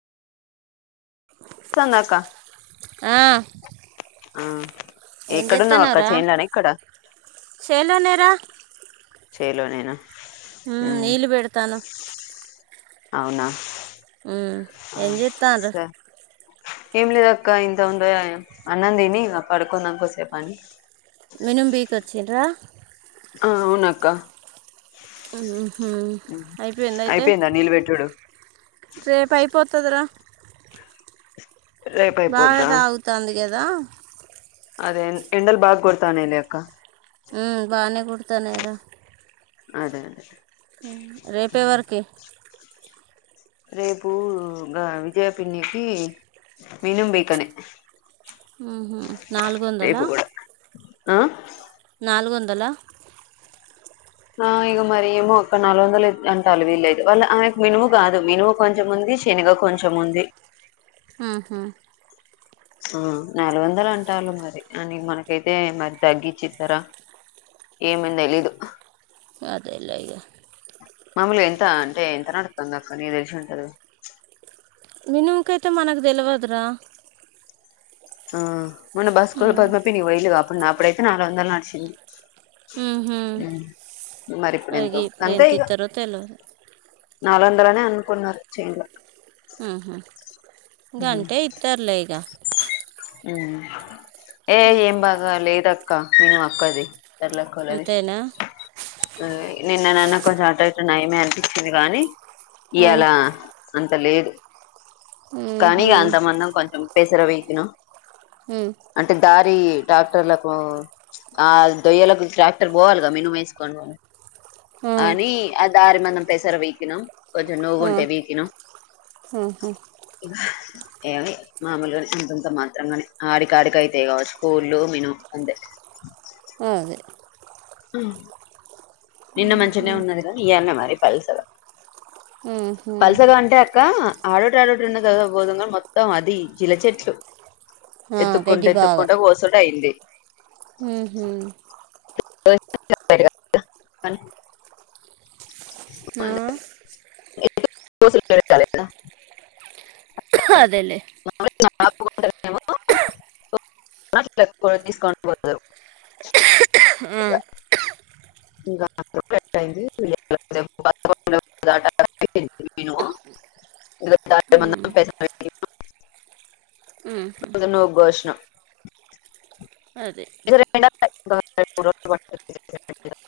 సంగాక ఆ, ఉమ్ ఏం చెత్తానార సలోనేరా చైర్ల పోయిన నీలుబడతాను అవునా ఉమ్ ఏం చేస్తారు స ఏం లేద అక్క ఇంత ఉంద అన్న దిని పడుకుందాంకోసేపుని మీనం బి చిడ ఆ అవునాక్క ఉహూ అయిపోయిందా అయితే నీళ్ళు పెట్టుడు రేపు అయిపోతుందిరా రేపు బాగా అయిపోద్దా తాగుతుంది కదా కదా అదే ఎండల్ బాగ కొడతాన్నాయి లే అక్క ఉమ్ బానే కొడుతూ త్తనయిరా అదే అదే రేపేవర్కి రేపు విజయ పిన్నికి మినం బీకనే ఉహూ నాలుగు వందలా రేపు కూడా ఆ నాలుగు వందలా ఆ ఇక మరి ఏమో ఒక్క నాలుగు వందలు అంటాలు వీళ్ళదు వాళ్ళ ఆమెకు మినుము కాదు మినుము కొంచెంముంది శనగ కొంచెం ఉంది ఉహూ ఆ నాలుగు వందలు అంటాళ్ళు మరి అని మనకైతే మరి తగ్గించిస్తారా ఏమ అని తెలీదు అదేలే ఇగ మాములుగా ఎంత అంటే ఎంత నడుస్తుంది అక్క నీకి తెలిసి ఉంటది మినిముకయితే మనకు తెలువదురా ఆ మన బస్కు పద్మ పిన్ని పోయేలా దా అప్పుడు నా అప్పుడు అయితే నాలుగు వందలు నడిచింది ఉహూ హ్మ్. మరి అలాగే ఎంతో ఇప్పుడు అంతే ఎంత ఇస్తారో తెలవదు అందరనే అనుకున్నారు చేన్ లో ఆహా గంటే ఇత్తరూ లే ఇగ ఉ ఏయ ఏం బాగా లేదక్క క్క మినుము అక్కా అది ఎర్లాక్కోలది అంతేనా నిన్న నన్న కొంచెం ఆటో ఇటు నయమే అనిపించింది కానీ ఆ ఇయ్యాలా అంత లేదు కానీ ఊహు ఇగా అంతమంది కొంచం పెసరా వీకీనా ఉమ్ దారి ట్రాక్టర్లకు ఆ దొయ్యలకు ట్రాక్టర్ పోవాలిగా మినుము వేసుకొని ఆ అని ఆ దారి మొన్న పెసర వీకినాం కొంచెం నువ్వు ఉంటే వీకినాం హా హా ఏ మామలుగా ఎంతంత మాత్ర ఆడికా ఆడిక అైతాయి కా స్కూల్ళ మను అంతే అదే అ నిన్న మంచినే ఉన్నది కానీ ఇయాలనే మరి పల్స ఆహు ఇకా ఆడోటి ఆడోటి ఉన్న కద పోదుం క మొత్తం అది జీల చెట్లు ఎత్తుక్కుంటే ఎత్తుక్కుంటే ఓసడు అయింది హహ [unintelligible] ఆ [unintelligible] అదేలే ఆపుకుంట తీసుకని పోారు ఆ [unintelligible] ఊ ఊహు అ నుోఘోషణం అదే [unintelligible]